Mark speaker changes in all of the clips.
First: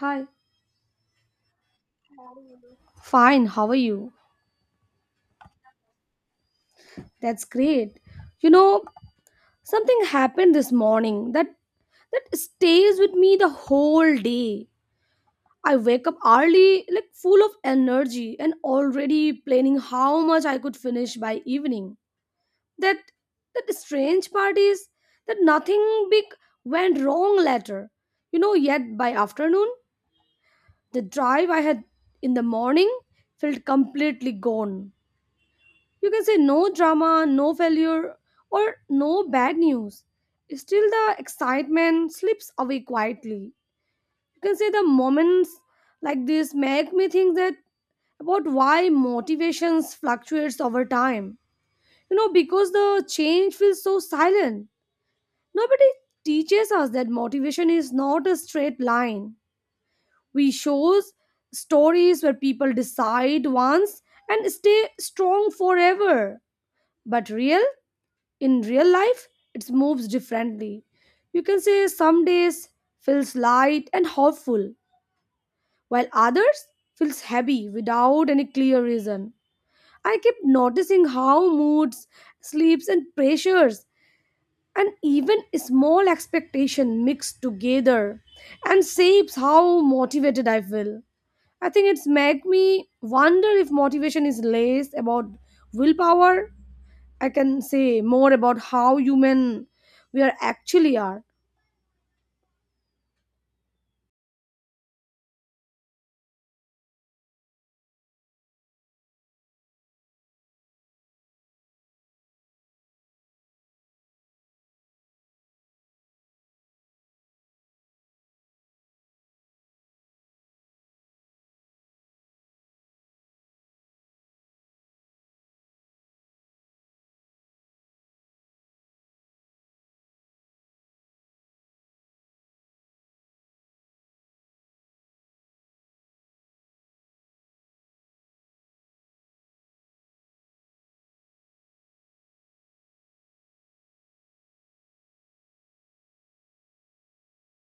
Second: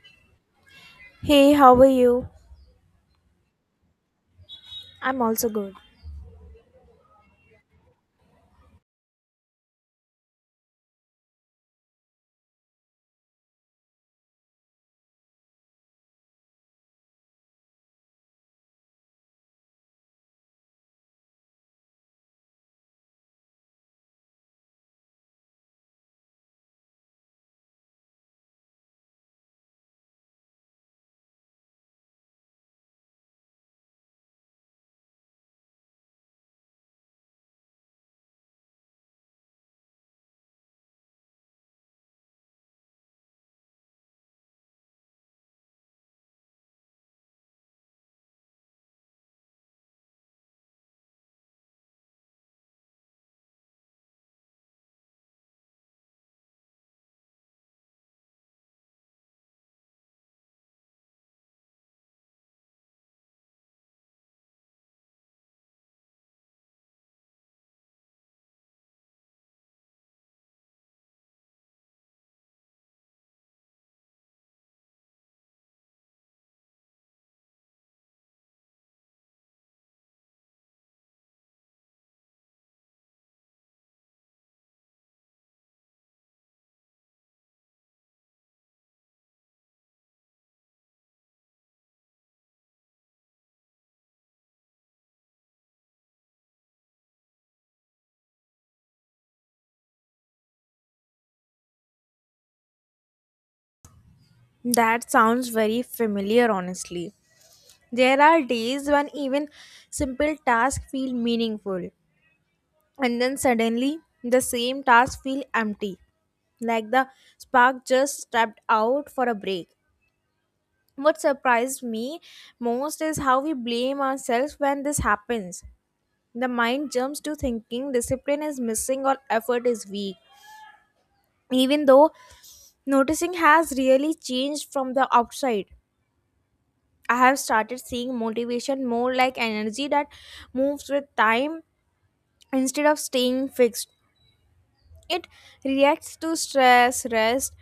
Speaker 1: Hi.
Speaker 2: Hey, how are you?
Speaker 1: Fine, how are you?
Speaker 2: I'm also good.
Speaker 1: That's great. You know, something happened this morning that stays with me the whole day. I wake up early, like full of energy and already planning how much I could finish by evening. That that strange part is that nothing big went wrong later. You know, yet by afternoon, the drive I had in the morning felt completely gone. You can say no drama, no failure, or no bad news. Still, the excitement slips away quietly. You can say the moments like this make me think that about why motivations fluctuates over time. You know, because the change feels so silent. Nobody teaches us that motivation is not a straight line. We shows stories where people decide once and stay strong forever. But real in real life it moves differently. You can say some days feels light and hopeful while others feels heavy without any clear reason. I keep noticing how moods, sleeps, and pressures, and even small expectation mix together and shapes how motivated I feel. I think it's made me wonder if motivation is less about willpower. I can say more about how human we are actually are.
Speaker 2: That sounds very familiar, honestly. There are days when even simple tasks feel meaningful, and then suddenly the same tasks feel empty, like the spark just stepped out for a break. What surprised me most is how we blame ourselves when this happens. The mind jumps to thinking discipline is missing or effort is weak, even though noticing has really changed from the outside. I have started seeing motivation more like energy that moves with time instead of staying fixed. It reacts to stress, rest,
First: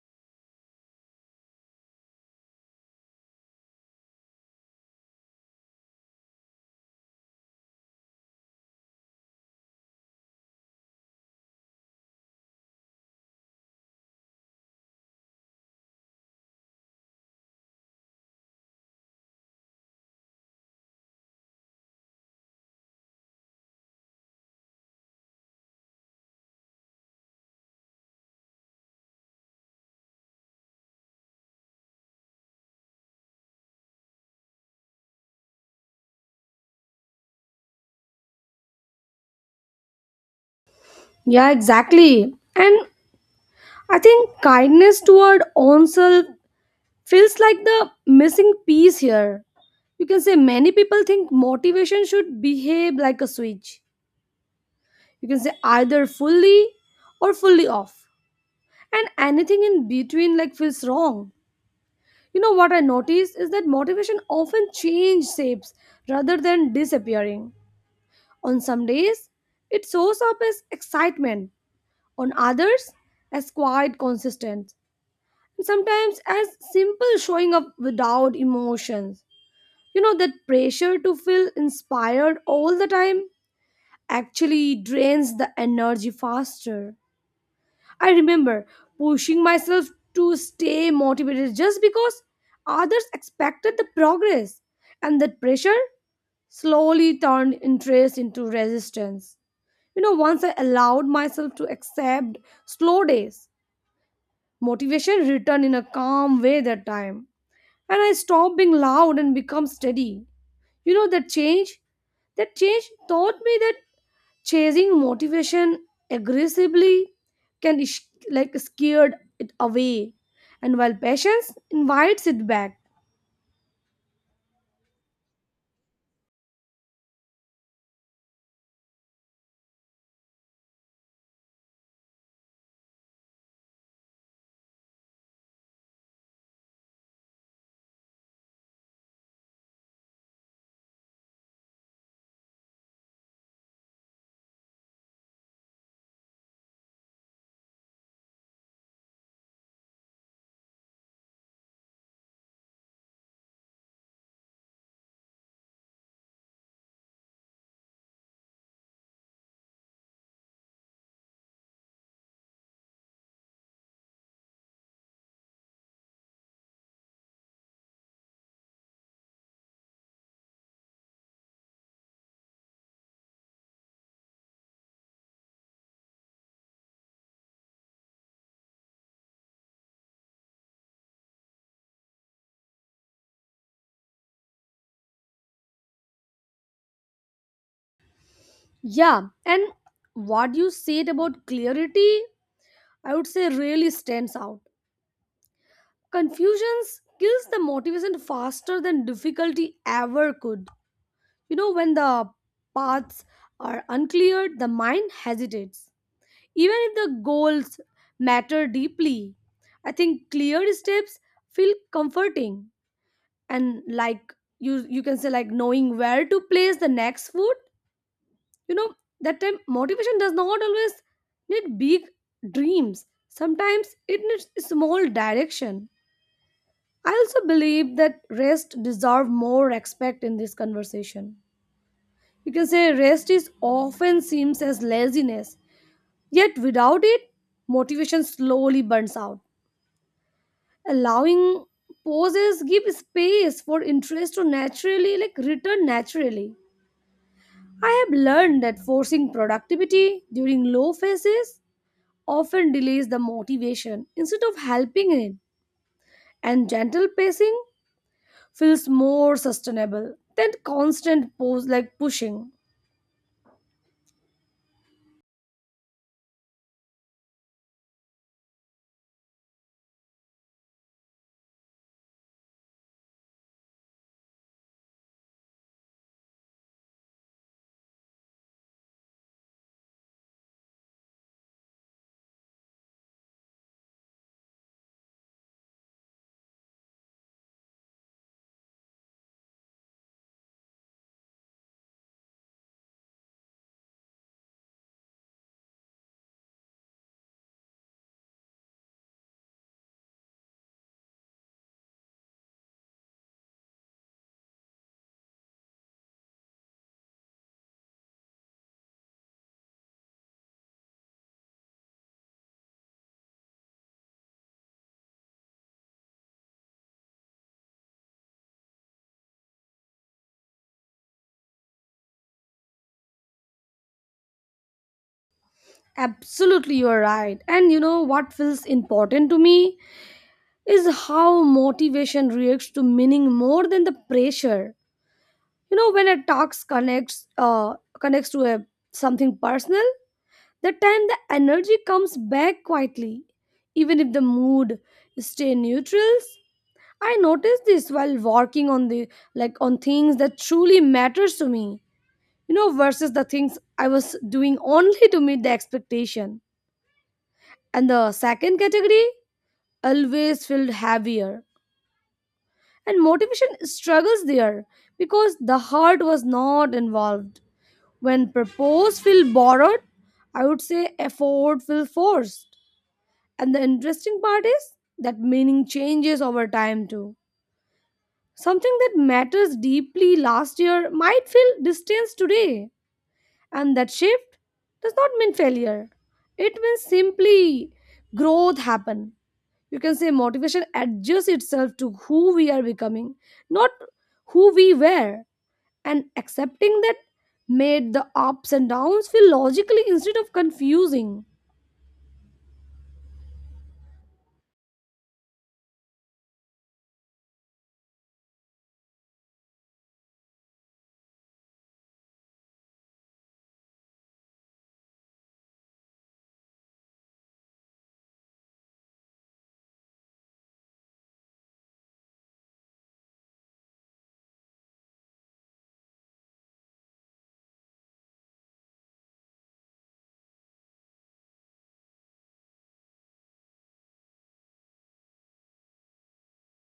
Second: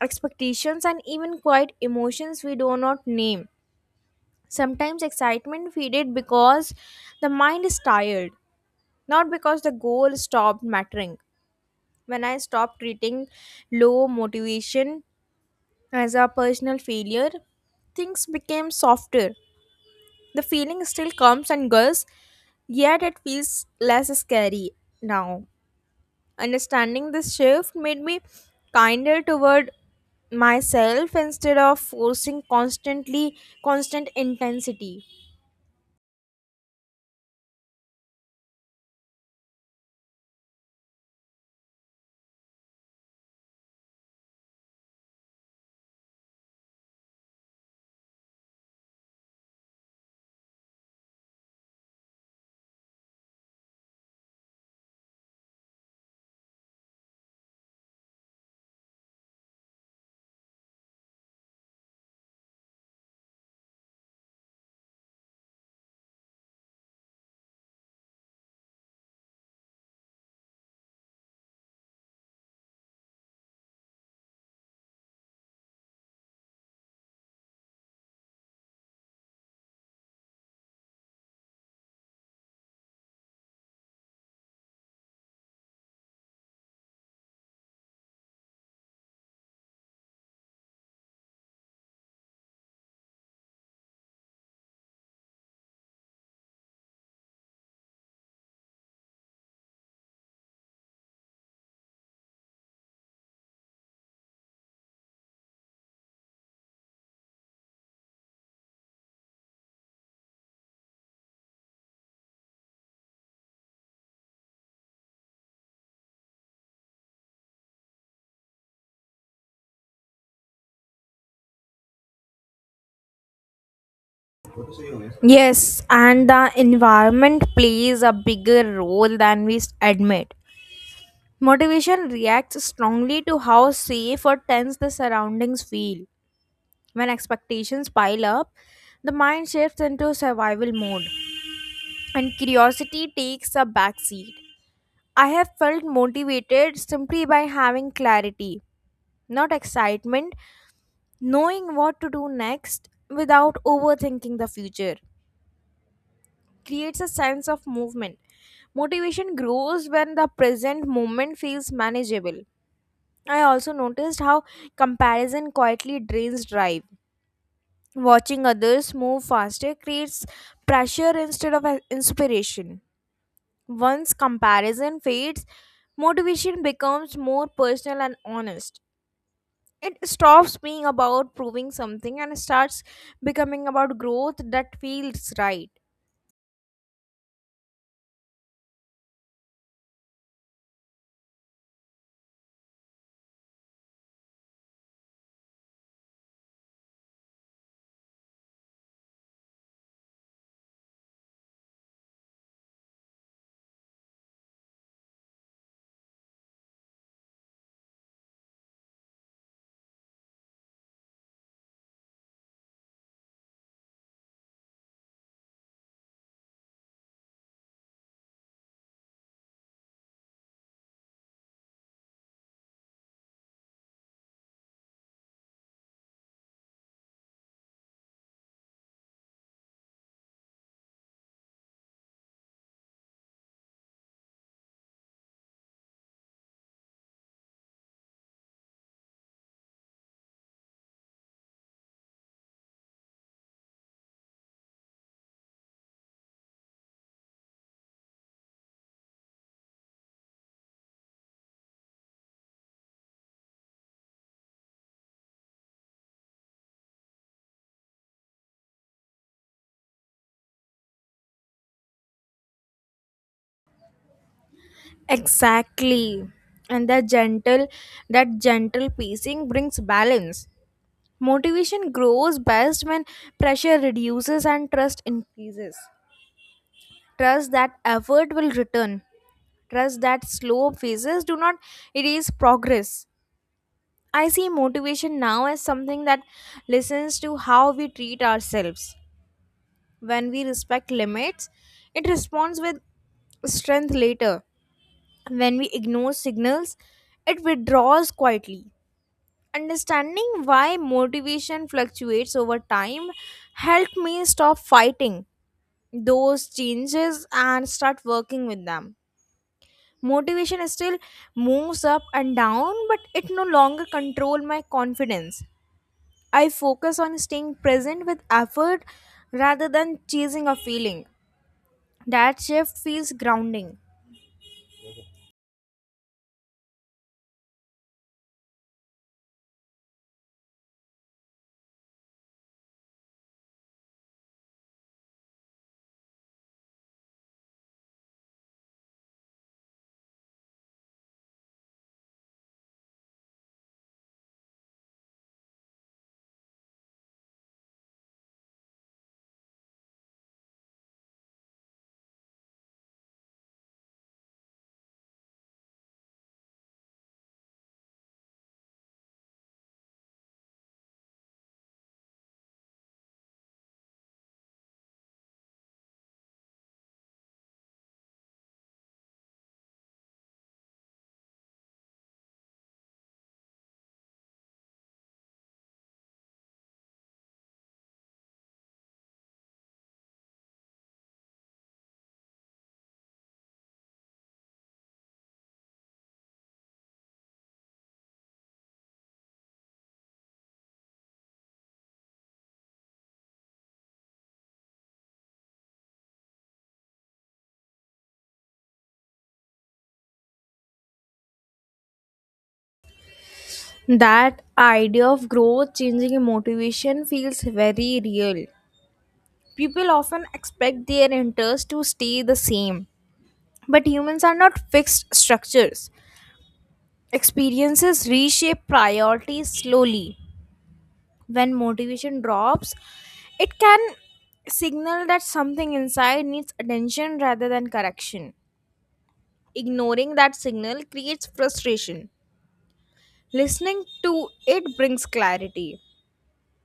Speaker 2: expectations, and even quiet emotions we do not name. Sometimes excitement faded because the mind is tired, not because the goal stopped mattering. When I stopped treating low motivation as a personal failure, things became softer. The feeling still comes and goes, yet it feels less scary now. Understanding this shift made me kinder toward myself instead of forcing constant intensity.
Speaker 1: Yeah, exactly. And I think kindness toward own self feels like the missing piece here. You can say many people think motivation should behave like a switch. You can say either fully or fully off. And anything in between like feels wrong. You know what I noticed is that motivation often change shapes rather than disappearing. On some days, it shows up as excitement, on others, as quiet consistence, and sometimes as simple showing up without emotions. You know, that pressure to feel inspired all the time actually drains the energy faster. I remember pushing myself to stay motivated just because others expected the progress, and that pressure slowly turned interest into resistance. You know, once I allowed myself to accept slow days, motivation returned in a calm way that time. And I stopped being loud and become steady. You know, that change taught me that chasing motivation aggressively can like scared it away. And while patience invites it back.
Speaker 2: Yes, and the environment plays a bigger role than we admit. Motivation reacts strongly to how safe or tense the surroundings feel. When expectations pile up, the mind shifts into survival mode and curiosity takes a backseat. I have felt motivated simply by having clarity, not excitement. Knowing what to do next without overthinking the future creates a sense of movement. Motivation grows when the present moment feels manageable. I also noticed how comparison quietly drains drive. Watching others move faster creates pressure instead of inspiration. Once comparison fades, motivation becomes more personal and honest. It stops being about proving something and starts becoming about growth that feels right.
Speaker 1: Yeah, and what you said about clarity, I would say really stands out. Confusions kills the motivation faster than difficulty ever could. You know, when the paths are unclear, the mind hesitates. Even if the goals matter deeply, I think clear steps feel comforting and like you can say like knowing where to place the next foot. You know, that time motivation does not always need big dreams. Sometimes it needs small direction. I also believe that rest deserve more respect in this conversation. You can say rest is often seems as laziness, yet without it, motivation slowly burns out. Allowing pauses give space for interest to naturally like return naturally. I have learned that forcing productivity during low phases often delays the motivation instead of helping it. And gentle pacing feels more sustainable than constant pose like pushing.
Speaker 2: Exactly, and that gentle pacing brings balance. Motivation grows best when pressure reduces and trust increases, trust that effort will return, trust that slow phases do not erase progress. I see motivation now as something that listens to how we treat ourselves. When we respect limits, it responds with strength later. When we ignore signals, it withdraws quietly. Understanding why motivation fluctuates over time helped me stop fighting those changes and start working with them. Motivation still moves up and down, but it no longer controls my confidence. I focus on staying present with effort rather than chasing a feeling. That shift feels grounding.
Speaker 1: Absolutely, you are right. And you know what feels important to me is how motivation reacts to meaning more than the pressure. You know, when a task connects connects to a something personal, that time the energy comes back quietly, even if the mood stay neutrals. I noticed this while working on the like on things that truly matters to me, you know, versus the things I was doing only to meet the expectation. And the second category always felt heavier. And motivation struggles there because the heart was not involved. When purpose feel borrowed, I would say effort feel forced. And the interesting part is that meaning changes over time too. Something that matters deeply last year might feel distant today. And that shift does not mean failure. It means simply growth happen. You can say motivation adjusts itself to who we are becoming, not who we were. And accepting that made the ups and downs feel logically instead of confusing.
Speaker 2: That idea of growth changing motivation feels very real. People often expect their interests to stay the same, but humans are not fixed structures. Experiences reshape priorities slowly. When motivation drops, it can signal that something inside needs attention rather than correction. Ignoring that signal creates frustration. Listening to it brings clarity.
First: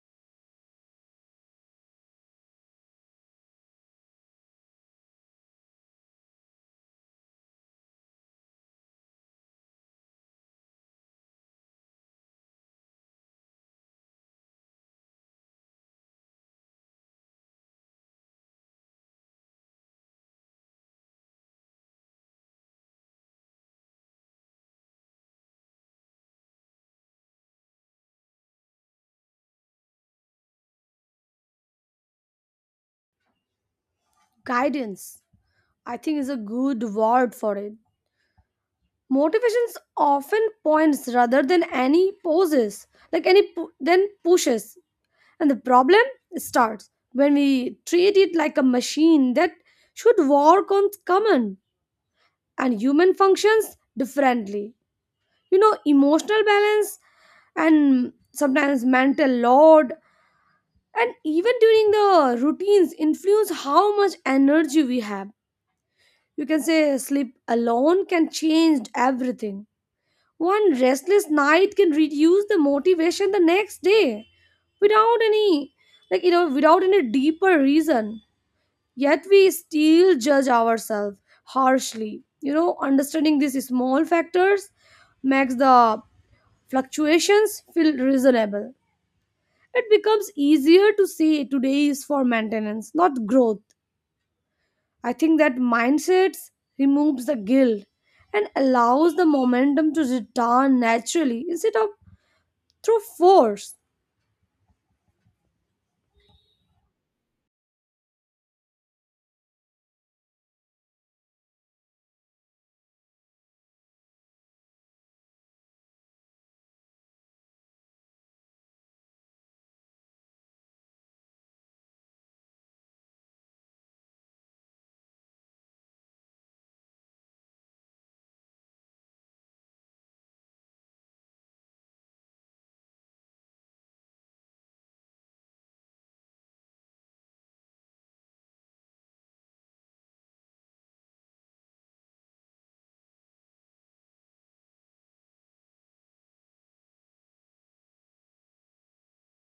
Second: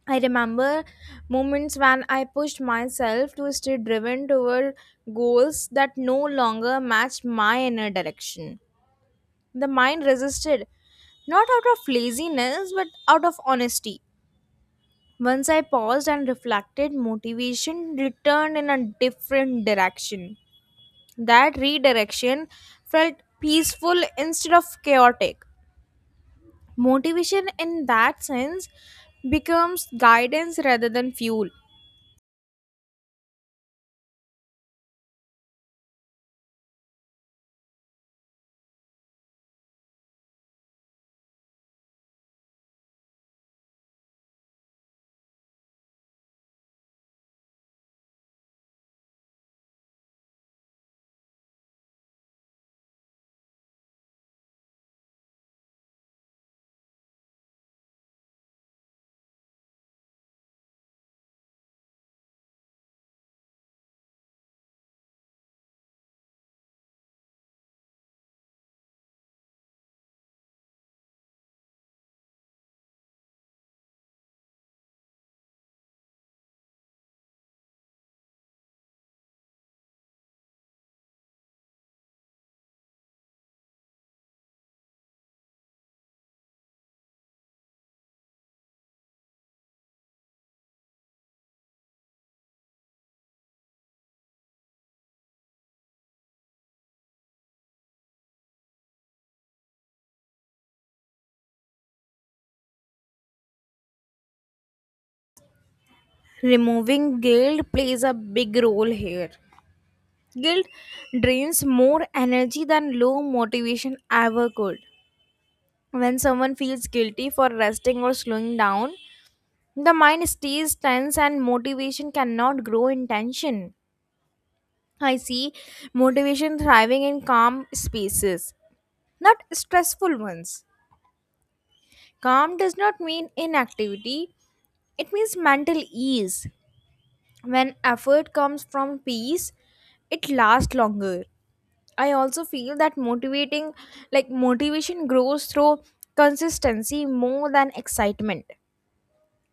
Speaker 2: I remember moments when I pushed myself to stay driven toward goals that no longer matched my inner direction. The mind resisted, not out of laziness, but out of honesty. Once I paused and reflected, motivation returned in a different direction. That redirection felt peaceful instead of chaotic. Motivation, in that sense, becomes guidance rather than fuel.
Speaker 1: Guidance, I think, is a good word for it. Motivations often points rather than any poses, then pushes. And the problem starts when we treat it like a machine that should work on common, and human functions differently. You know, emotional balance and sometimes mental load and even during the routines influence how much energy we have. You can say sleep alone can change everything. One restless night can reduce the motivation the next day without any without any deeper reason. Yet we still judge ourselves harshly. You know, understanding these small factors makes the fluctuations feel reasonable. It becomes easier to say today is for maintenance, not growth. I think that mindset removes the guilt and allows the momentum to return naturally instead of through force.
Speaker 2: Removing guilt plays a big role here. Guilt drains more energy than low motivation ever could. When someone feels guilty for resting or slowing down, the mind stays tense and motivation cannot grow in tension. I see motivation thriving in calm spaces, not stressful ones. Calm does not mean inactivity, it means mental ease. When effort comes from peace, it lasts longer. I also feel that motivating, like motivation grows through consistency more than excitement.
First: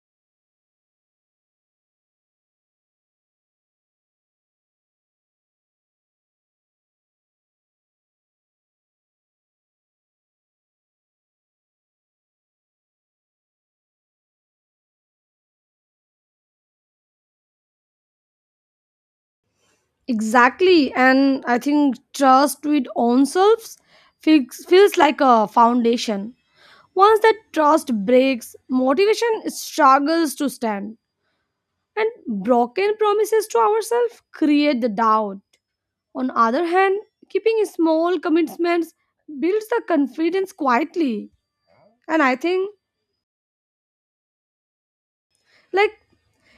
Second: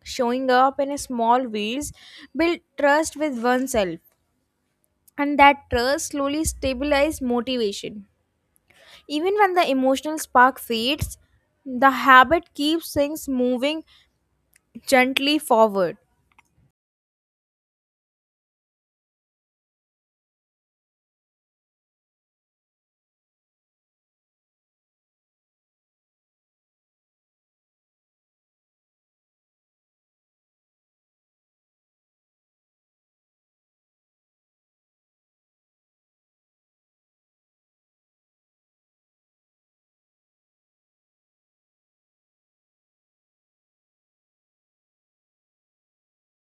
Speaker 2: Showing up in a small ways build trust with oneself, and that trust slowly stabilizes motivation. Even when the emotional spark fades, the habit keeps things moving gently forward.
Speaker 1: Exactly, and I think trust with own selves feels like a foundation. Once that trust breaks, motivation struggles to stand, and broken promises to ourselves create the doubt. On other hand, keeping small commitments builds the confidence quietly. And I think, like,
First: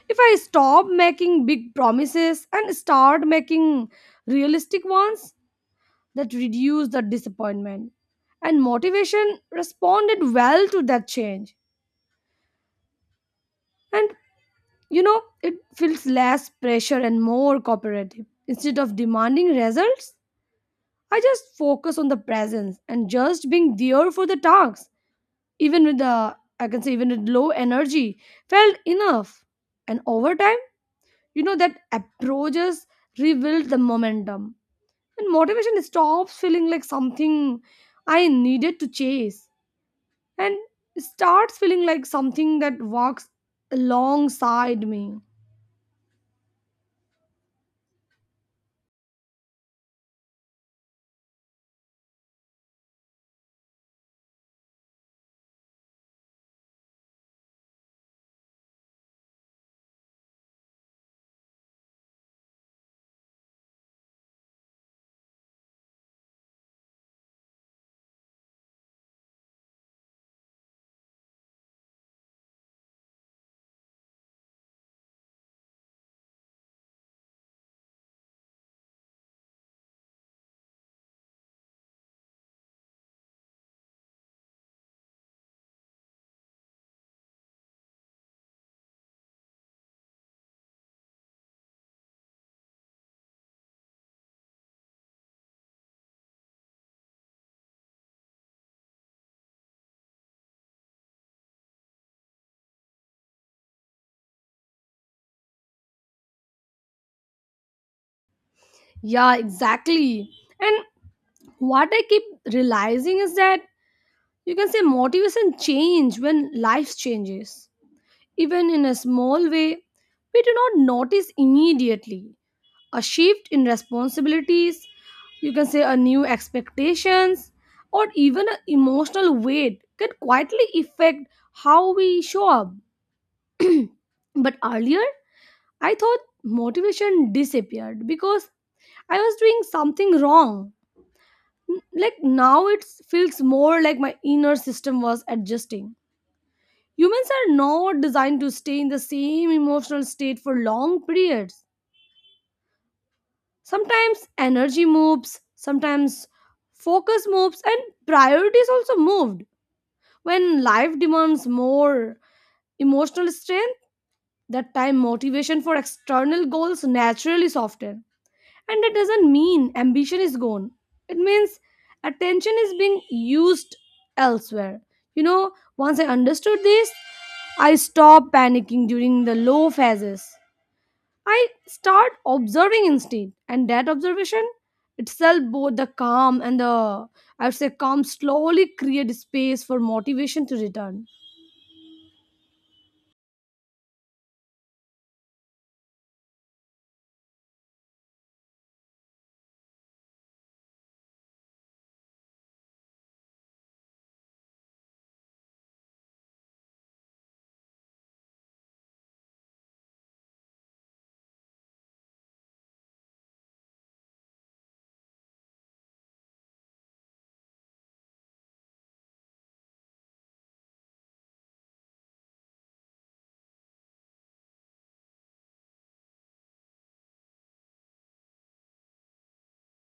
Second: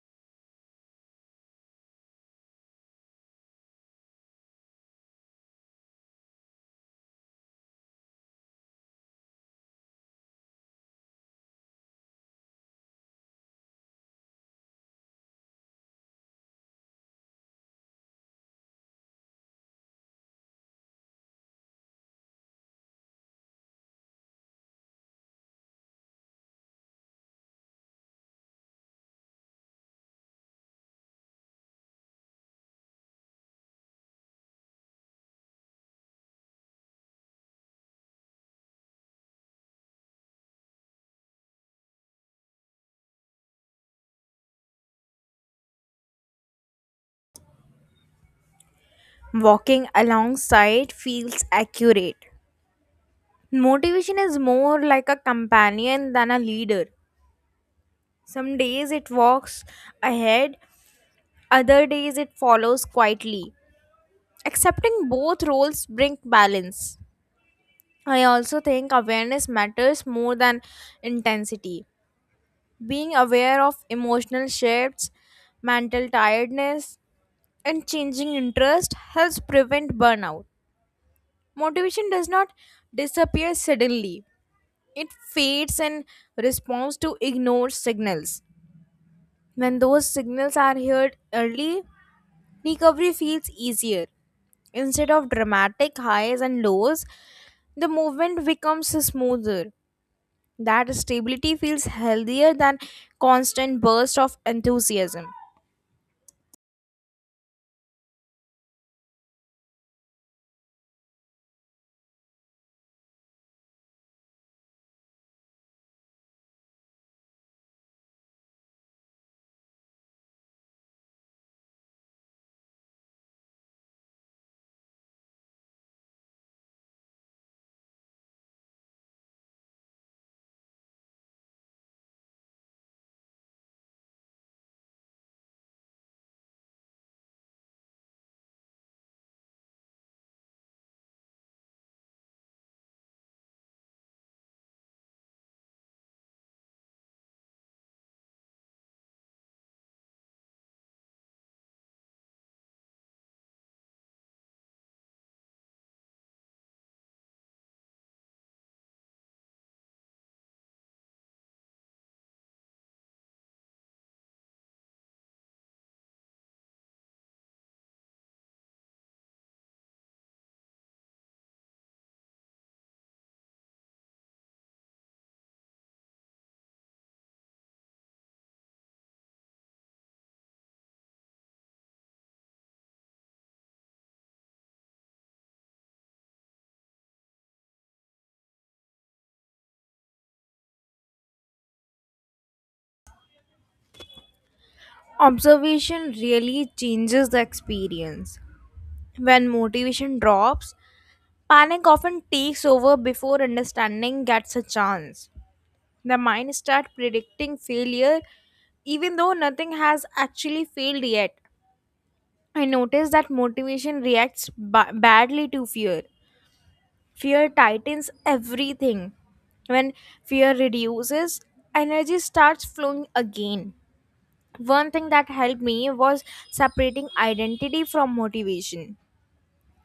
Speaker 1: if I stop making big promises and start making realistic ones, that reduce the disappointment. And motivation responded well to that change. And you know, it feels less pressure and more cooperative. Instead of demanding results, I just focus on the presence and just being there for the tasks. Even with the, I can say, even with low energy, felt enough. And over time, you know, that approaches rebuild the momentum. And motivation stops feeling like something I needed to chase and starts feeling like something that walks alongside me.
Speaker 2: Walking alongside feels accurate. Motivation is more like a companion than a leader. Some days it walks ahead, other days it follows quietly. Accepting both roles brings balance. I also think awareness matters more than intensity. Being aware of emotional shifts, mental tiredness, and changing interest helps prevent burnout. Motivation does not disappear suddenly. It fades in response to ignored signals. When those signals are heard early, recovery feels easier. Instead of dramatic highs and lows, the movement becomes smoother. That stability feels healthier than constant bursts of enthusiasm.
Speaker 1: Yeah, exactly. And what I keep realizing is that you can say motivation change when life changes. Even in a small way, we do not notice immediately. A shift in responsibilities, you can say a new expectations, or even an emotional weight can quietly affect how we show up. But earlier, I thought motivation disappeared because I was doing something wrong. Like now it feels more like my inner system was adjusting. Humans are not designed to stay in the same emotional state for long periods. Sometimes energy moves, sometimes focus moves, and priorities also moved. When life demands more emotional strength, that time motivation for external goals naturally soften. And that doesn't mean ambition is gone. It means attention is being used elsewhere. You know, once I understood this, I stopped panicking during the low phases. I start observing instead, and that observation itself, both the calm and the, I would say, calm, slowly create space for motivation to return.
Speaker 2: Observation really changes the experience. When motivation drops, panic often takes over before understanding gets a chance. The mind starts predicting failure even though nothing has actually failed yet. I noticed that motivation reacts badly to fear. Fear tightens everything. When fear reduces, energy starts flowing again. One thing that helped me was separating identity from motivation.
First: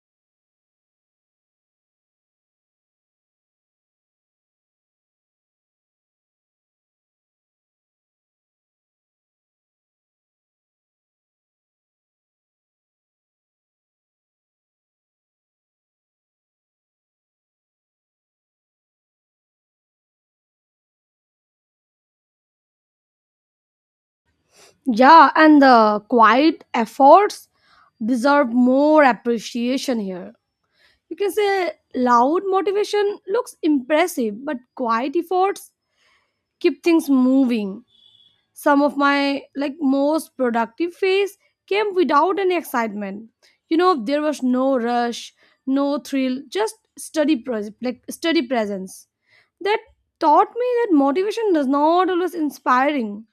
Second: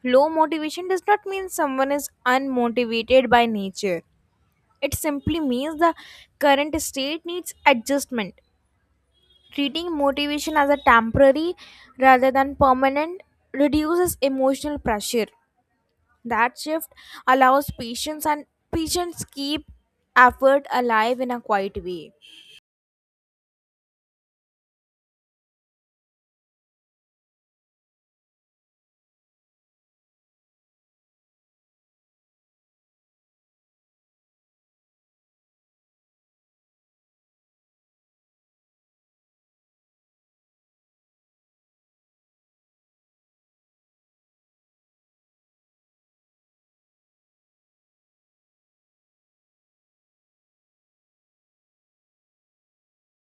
Speaker 2: Low motivation does not mean someone is unmotivated by nature, it simply means the current state needs adjustment. Treating motivation as a temporary rather than permanent reduces emotional pressure. That shift allows patients, and patients keep effort alive in a quiet way.
Speaker 1: Yeah, and the quiet efforts deserve more appreciation here. You can say loud motivation looks impressive, but quiet efforts keep things moving. Some of my most productive phase came without any excitement. You know, there was no rush, no thrill, just like study presence. That taught me that motivation does not always inspiring.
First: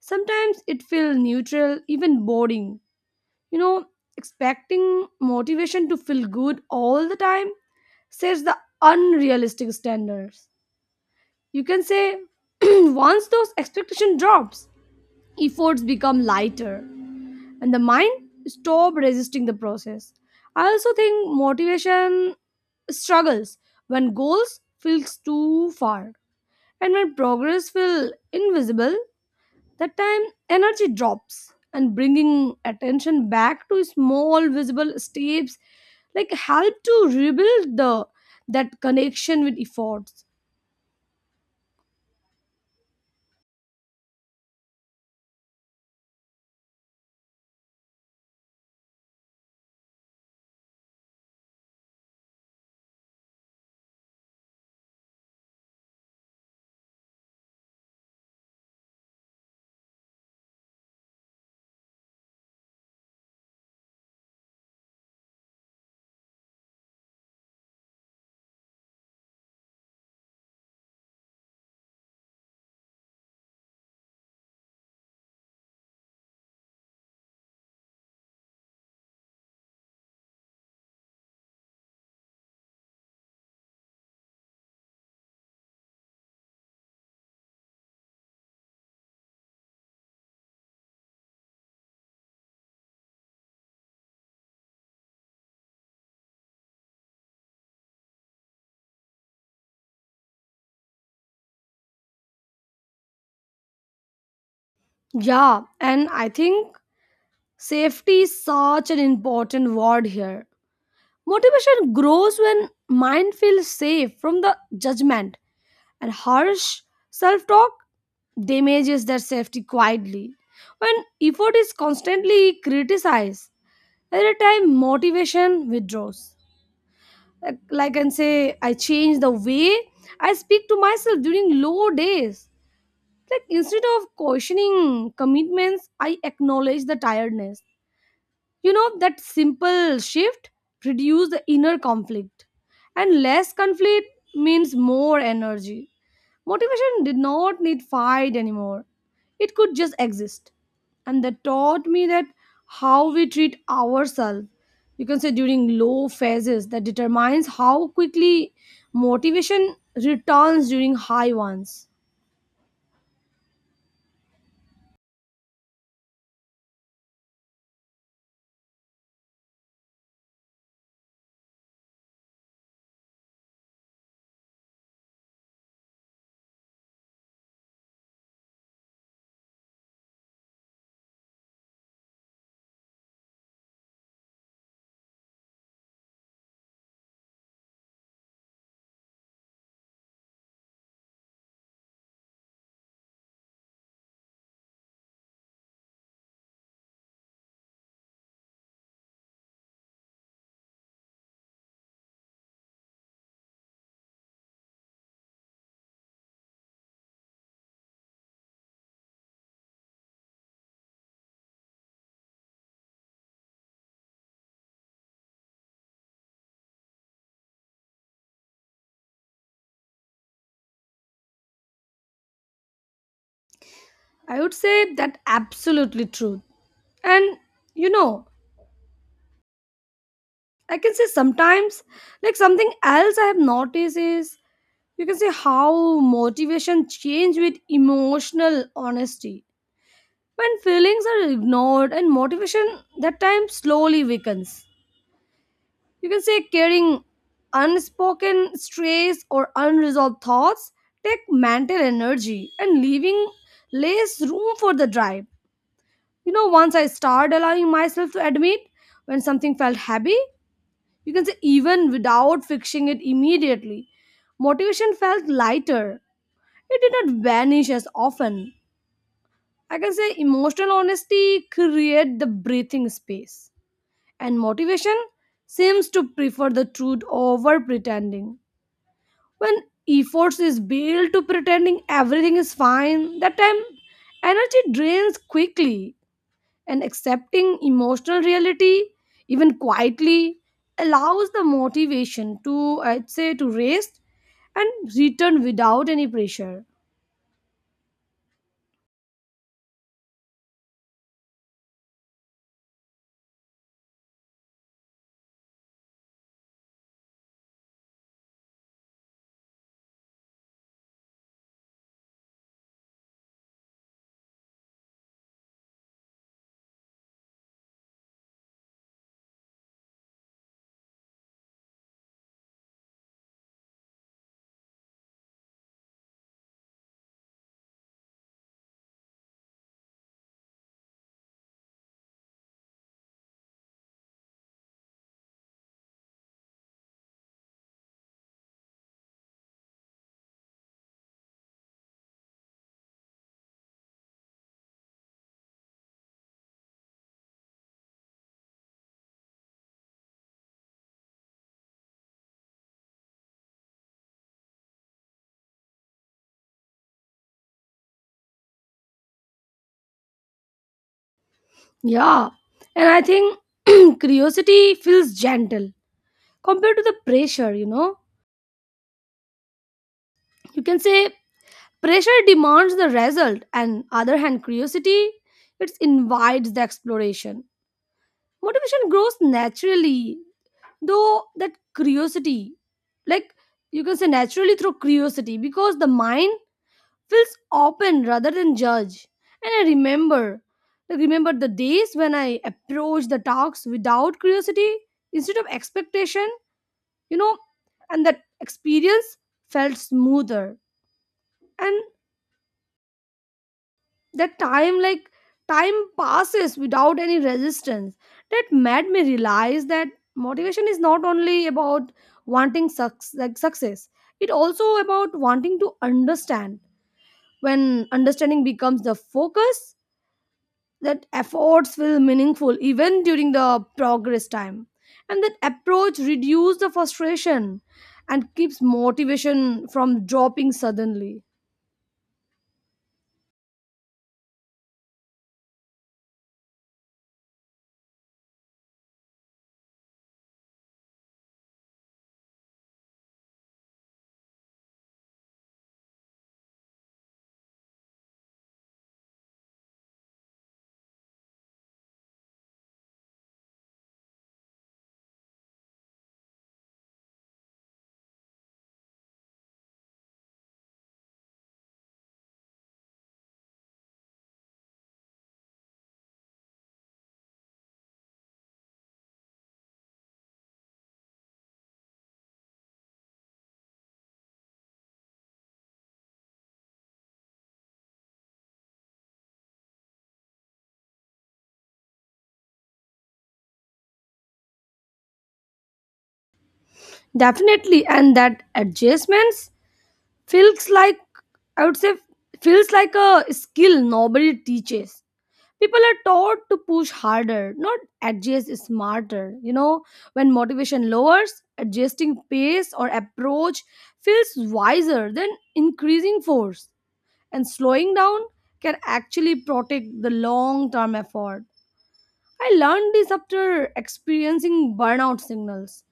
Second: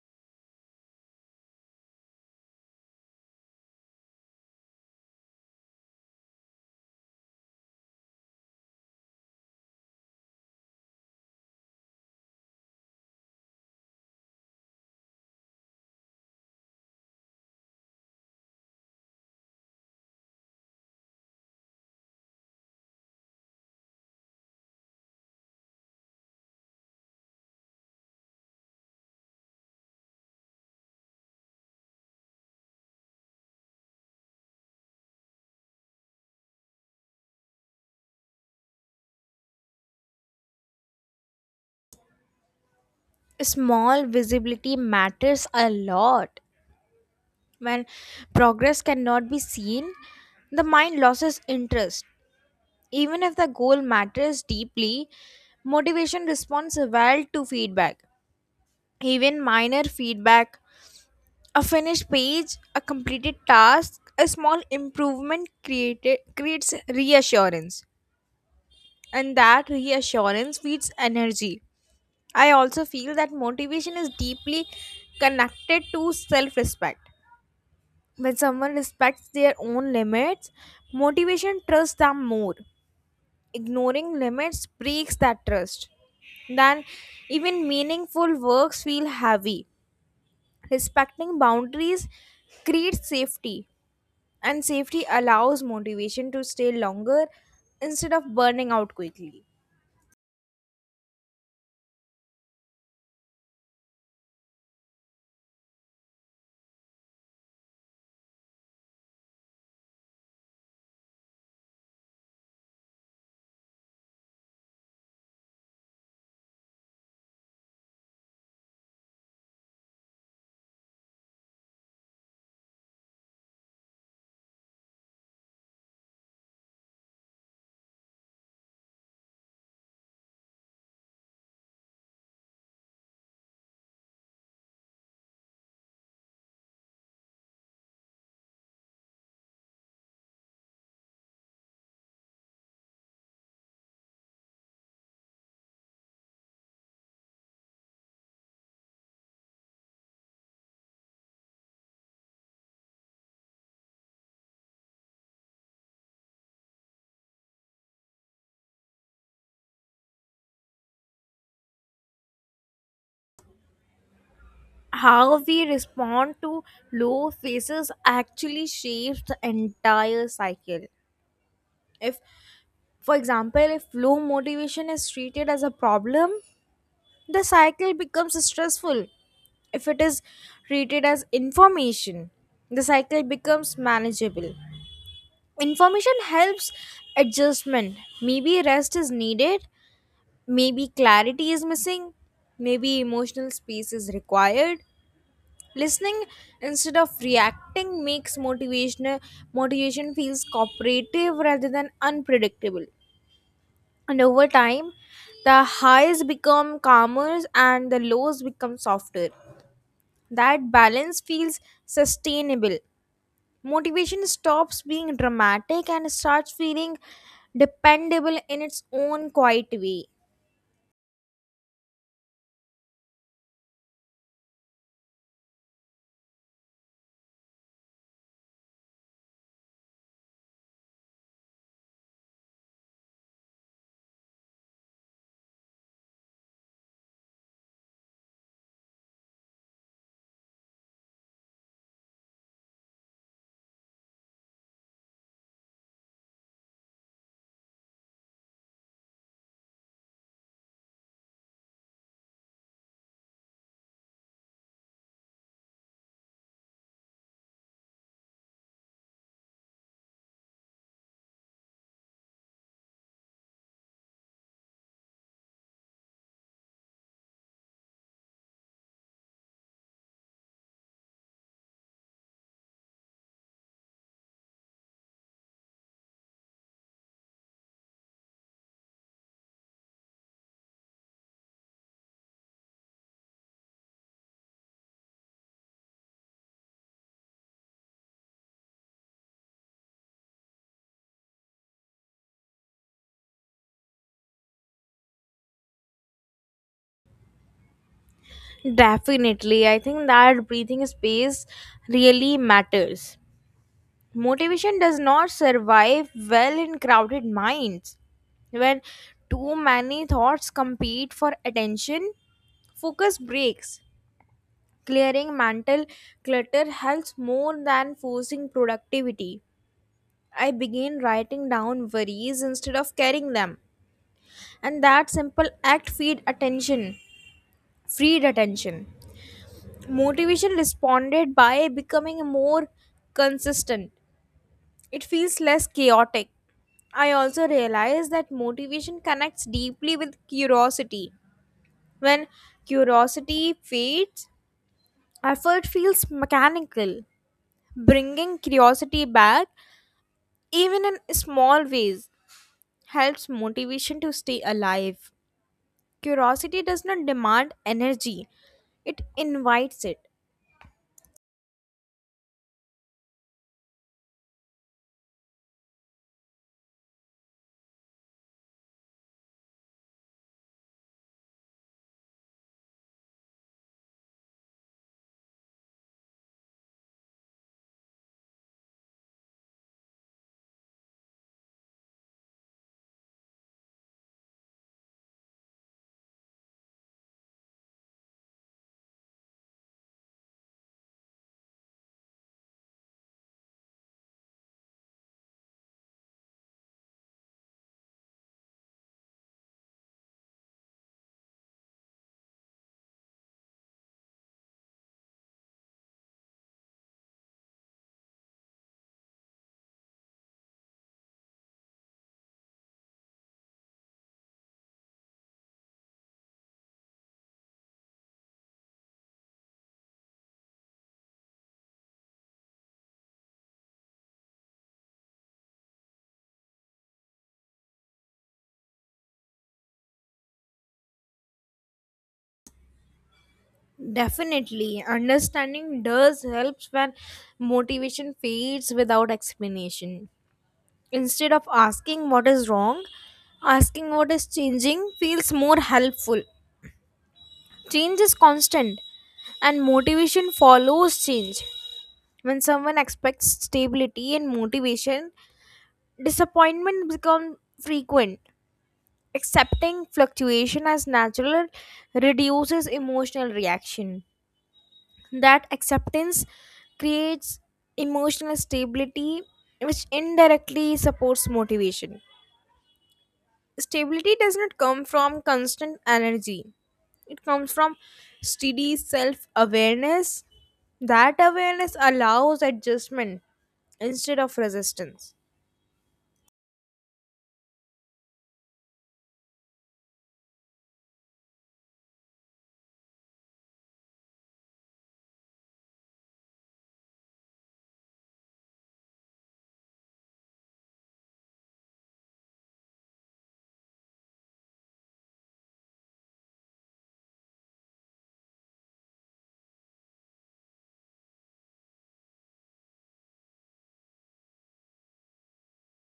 Speaker 1: Sometimes it feels neutral, even boring. You know, expecting motivation to feel good all the time sets the unrealistic standards. You can say once those expectation drops, efforts become lighter and the mind stop resisting the process. I also think motivation struggles when goals feels too far and when progress feels invisible. That time, energy drops, and bringing attention back to small visible steps like help to rebuild the that connection with efforts.
Speaker 2: Small visibility matters a lot. When progress cannot be seen, the mind loses interest. Even if the goal matters deeply, motivation responds well to feedback. Even minor feedback, a finished page, a completed task, a small improvement created creates reassurance, and that reassurance feeds energy. I also feel that motivation is deeply connected to self respect. When someone respects their own limits, motivation trusts them more. Ignoring limits breaks that trust. Then, even meaningful works feel heavy. Respecting boundaries creates safety, and safety allows motivation to stay longer instead of burning out quickly.
Speaker 1: Yeah, and I think safety is such an important word here. Motivation grows when mind feels safe from the judgment, and harsh self-talk damages their safety quietly. When effort is constantly criticized, at a time motivation withdraws. Like I can say I change the way I speak to myself during low days, like instead of questioning commitments I acknowledge the tiredness. You know, that simple shift reduces the inner conflict, and less conflict means more energy. Motivation did not need fight anymore, it could just exist. And that taught me that how we treat ourselves, you can say during low phases, that determines how quickly motivation returns during high ones.
Speaker 2: How we respond to low phases actually shapes the entire cycle. If, for example, if low motivation is treated as a problem, the cycle becomes stressful. If it is treated as information, the cycle becomes manageable. Information helps adjustment. Maybe rest is needed, maybe clarity is missing, maybe emotional space is required. Listening instead of reacting makes motivation feels cooperative rather than unpredictable. And over time, the highs become calmer and the lows become softer. That balance feels sustainable. Motivation stops being dramatic and starts feeling dependable in its own quiet way.
Speaker 1: I would say that absolutely true. And you know, I can say sometimes, like something else I have noticed is you can say how motivation change with emotional honesty. When feelings are ignored and motivation, that time slowly weakens. You can say carrying unspoken stress or unresolved thoughts take mental energy and leaving less room for the drive. You know, once I start allowing myself to admit when something felt heavy, you can say even without fixing it immediately, motivation felt lighter. It did not vanish as often. I can say emotional honesty create the breathing space, and motivation seems to prefer the truth over pretending. When efforts is built to pretending everything is fine, that time energy drains quickly, and accepting emotional reality, even quietly, allows the motivation to, I'd say, to rest and return without any pressure.
Speaker 2: Definitely, I think that breathing space really matters. Motivation does not survive well in crowded minds. When too many thoughts compete for attention, focus breaks. Clearing mental clutter helps more than forcing productivity. I began writing down worries instead of carrying them. And that simple freed attention. Motivation responded by becoming more consistent. It feels less chaotic. I also realize that motivation connects deeply with curiosity. When curiosity fades, effort feels mechanical. Bringing curiosity back, even in small ways, helps motivation to stay alive. Curiosity does not demand energy, it invites it.
Speaker 1: Yeah, and I think curiosity feels gentle compared to the pressure, you know. You can say pressure demands the result, and other hand, curiosity it invites the exploration. Motivation grows naturally, though that curiosity, like you can say naturally through curiosity, because the mind feels open rather than judge. And I remember, the days when I approached the talks without curiosity instead of expectation, you know, and that experience felt smoother. And that time time passes without any resistance. That made me realize that motivation is not only about wanting suc like success, it also about wanting to understand. When understanding becomes the focus, that efforts feel meaningful even during the progress time, and that approach reduce the frustration and keeps motivation from dropping suddenly.
Speaker 2: Definitely, understanding does help when motivation fades without explanation. Instead of asking what is wrong, asking what is changing feels more helpful. Change is constant and motivation follows change. When someone expects stability and motivation, disappointment becomes frequent. Accepting fluctuation as natural reduces emotional reaction. That acceptance creates emotional stability, which indirectly supports motivation. Stability does not come from constant energy, it comes from steady self awareness. That awareness allows adjustment instead of resistance.
Speaker 1: Definitely, and that adjustments feels like, I would say, feels like a skill nobody teaches. People are taught to push harder, not adjust smarter, you know. When motivation lowers, adjusting pace or approach feels wiser than increasing force, and slowing down can actually protect the long term effort. I learned this after experiencing burnout signals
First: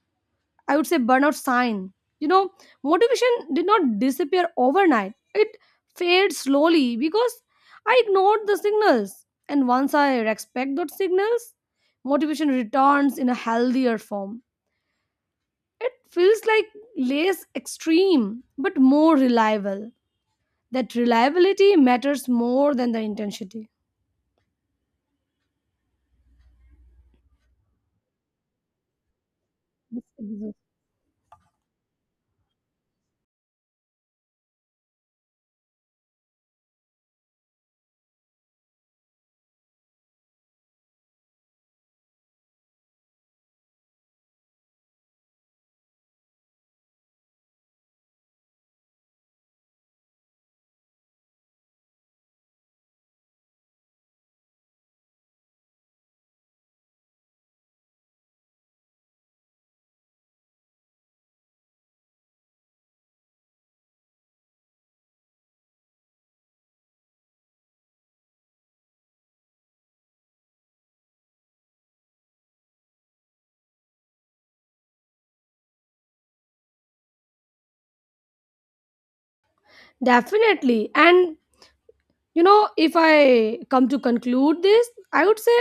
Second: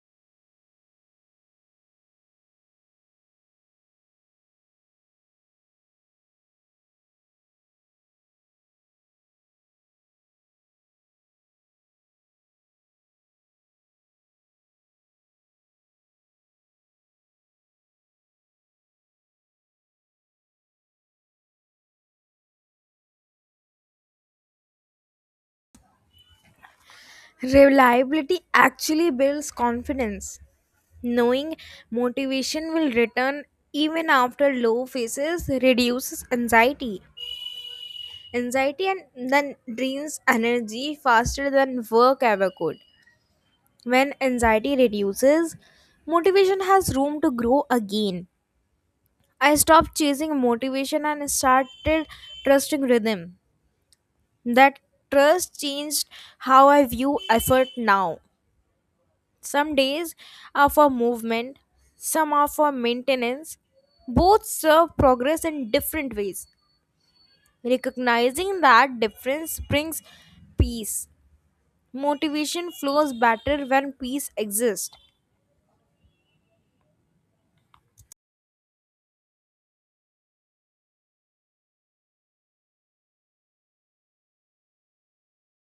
Speaker 1: I would say burnout sign. You know, motivation did not disappear overnight. It fades slowly because I ignored the signals. And once I respect those signals, motivation returns in a healthier form. It feels like less extreme, but more reliable. That reliability matters more than the intensity.
Speaker 2: Reliability actually builds confidence. Knowing motivation will return even after low phases reduces anxiety. Anxiety and then drains energy faster than work ever could. When anxiety reduces, motivation has room to grow again. I stopped chasing motivation and started trusting rhythm. That trust changed how I view effort now. Some days are for movement, some are for maintenance. Both serve progress in different ways. Recognizing that difference brings peace. Motivation flows better when peace exists.
Speaker 1: Definitely. And you know, if I come to conclude this, I would say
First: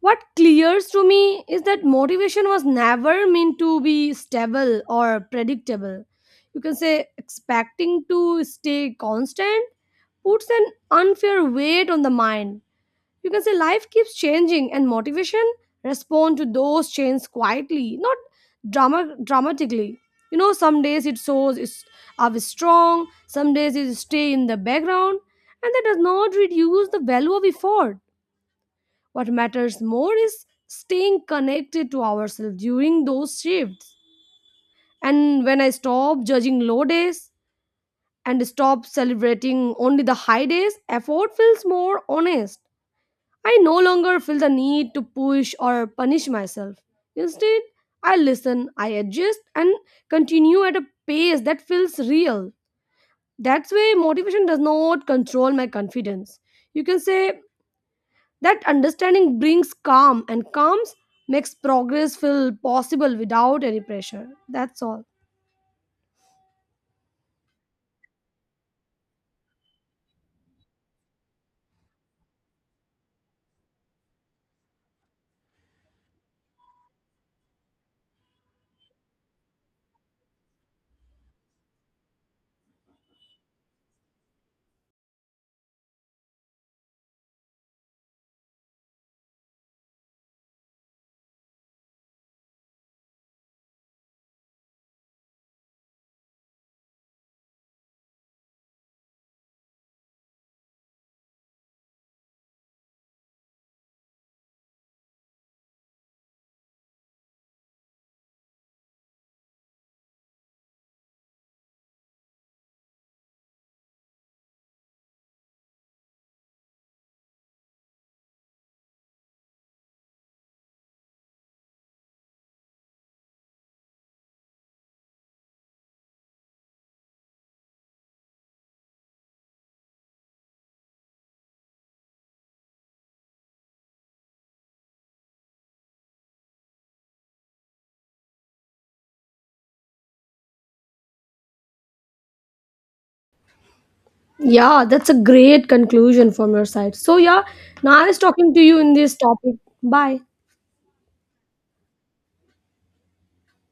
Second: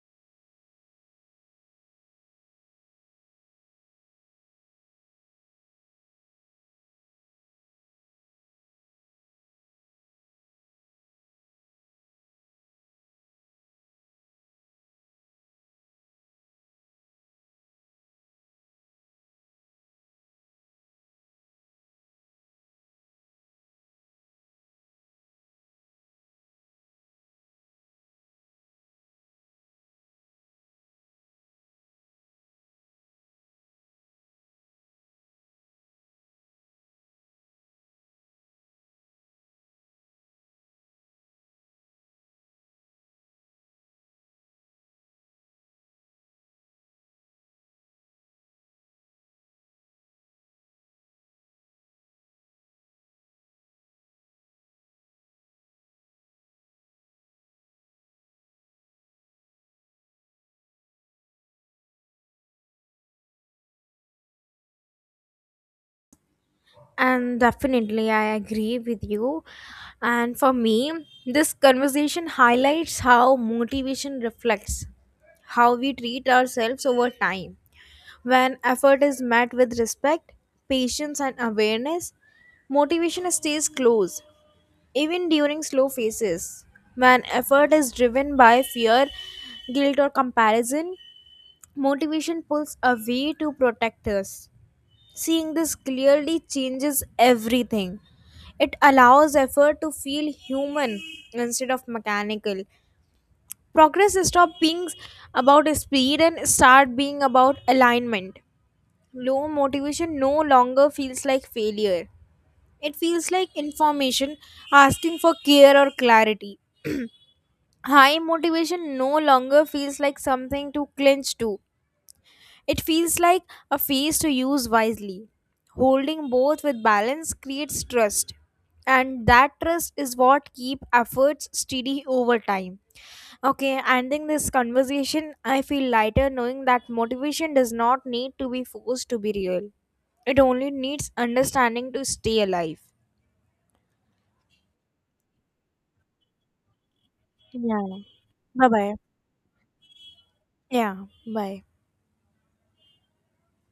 Speaker 1: what clears to me is that motivation was never meant to be stable or predictable. You can say expecting to stay constant puts an unfair weight on the mind. You can say life keeps changing and motivation respond to those changes quietly, not dramatically. You know, some days it shows is up strong, some days it stay in the background, and that does not reduce the value of effort. What matters more is staying connected to ourselves during those shifts. And when I stop judging low days and stop celebrating only the high days, effort feels more honest. I no longer feel the need to push or punish myself. Instead, I listen, I adjust, and continue at a pace that feels real. That's why motivation does not control my confidence. You can say that understanding brings calm, and calms makes progress feel possible without any pressure. That's all.
Speaker 2: And definitely, I agree with you. And for me, this conversation highlights how motivation reflects how we treat ourselves over time. When effort is met with respect, patience, and awareness, motivation stays close, even during slow phases. When effort is driven by fear, guilt, or comparison, motivation pulls away to protect us. Seeing this clearly changes everything. It allows effort to feel human instead of mechanical. Progress stops being about speed and start being about alignment. Low motivation no longer feels like failure. It feels like information asking for care or clarity. High motivation no longer feels like something to clinch to. It feels like a phase to use wisely. Holding both with balance creates trust, and that trust is what keep efforts steady over time. Okay, ending this conversation, I feel lighter knowing that motivation does not need to be forced to be real. It only needs understanding to stay alive.
Speaker 1: Yeah, that's a great conclusion from your side. So, yeah,
Speaker 2: Yeah.
Speaker 1: nice talking to
Speaker 2: Bye
Speaker 1: you in
Speaker 2: bye.
Speaker 1: this topic. Bye.
Speaker 2: Yeah, bye.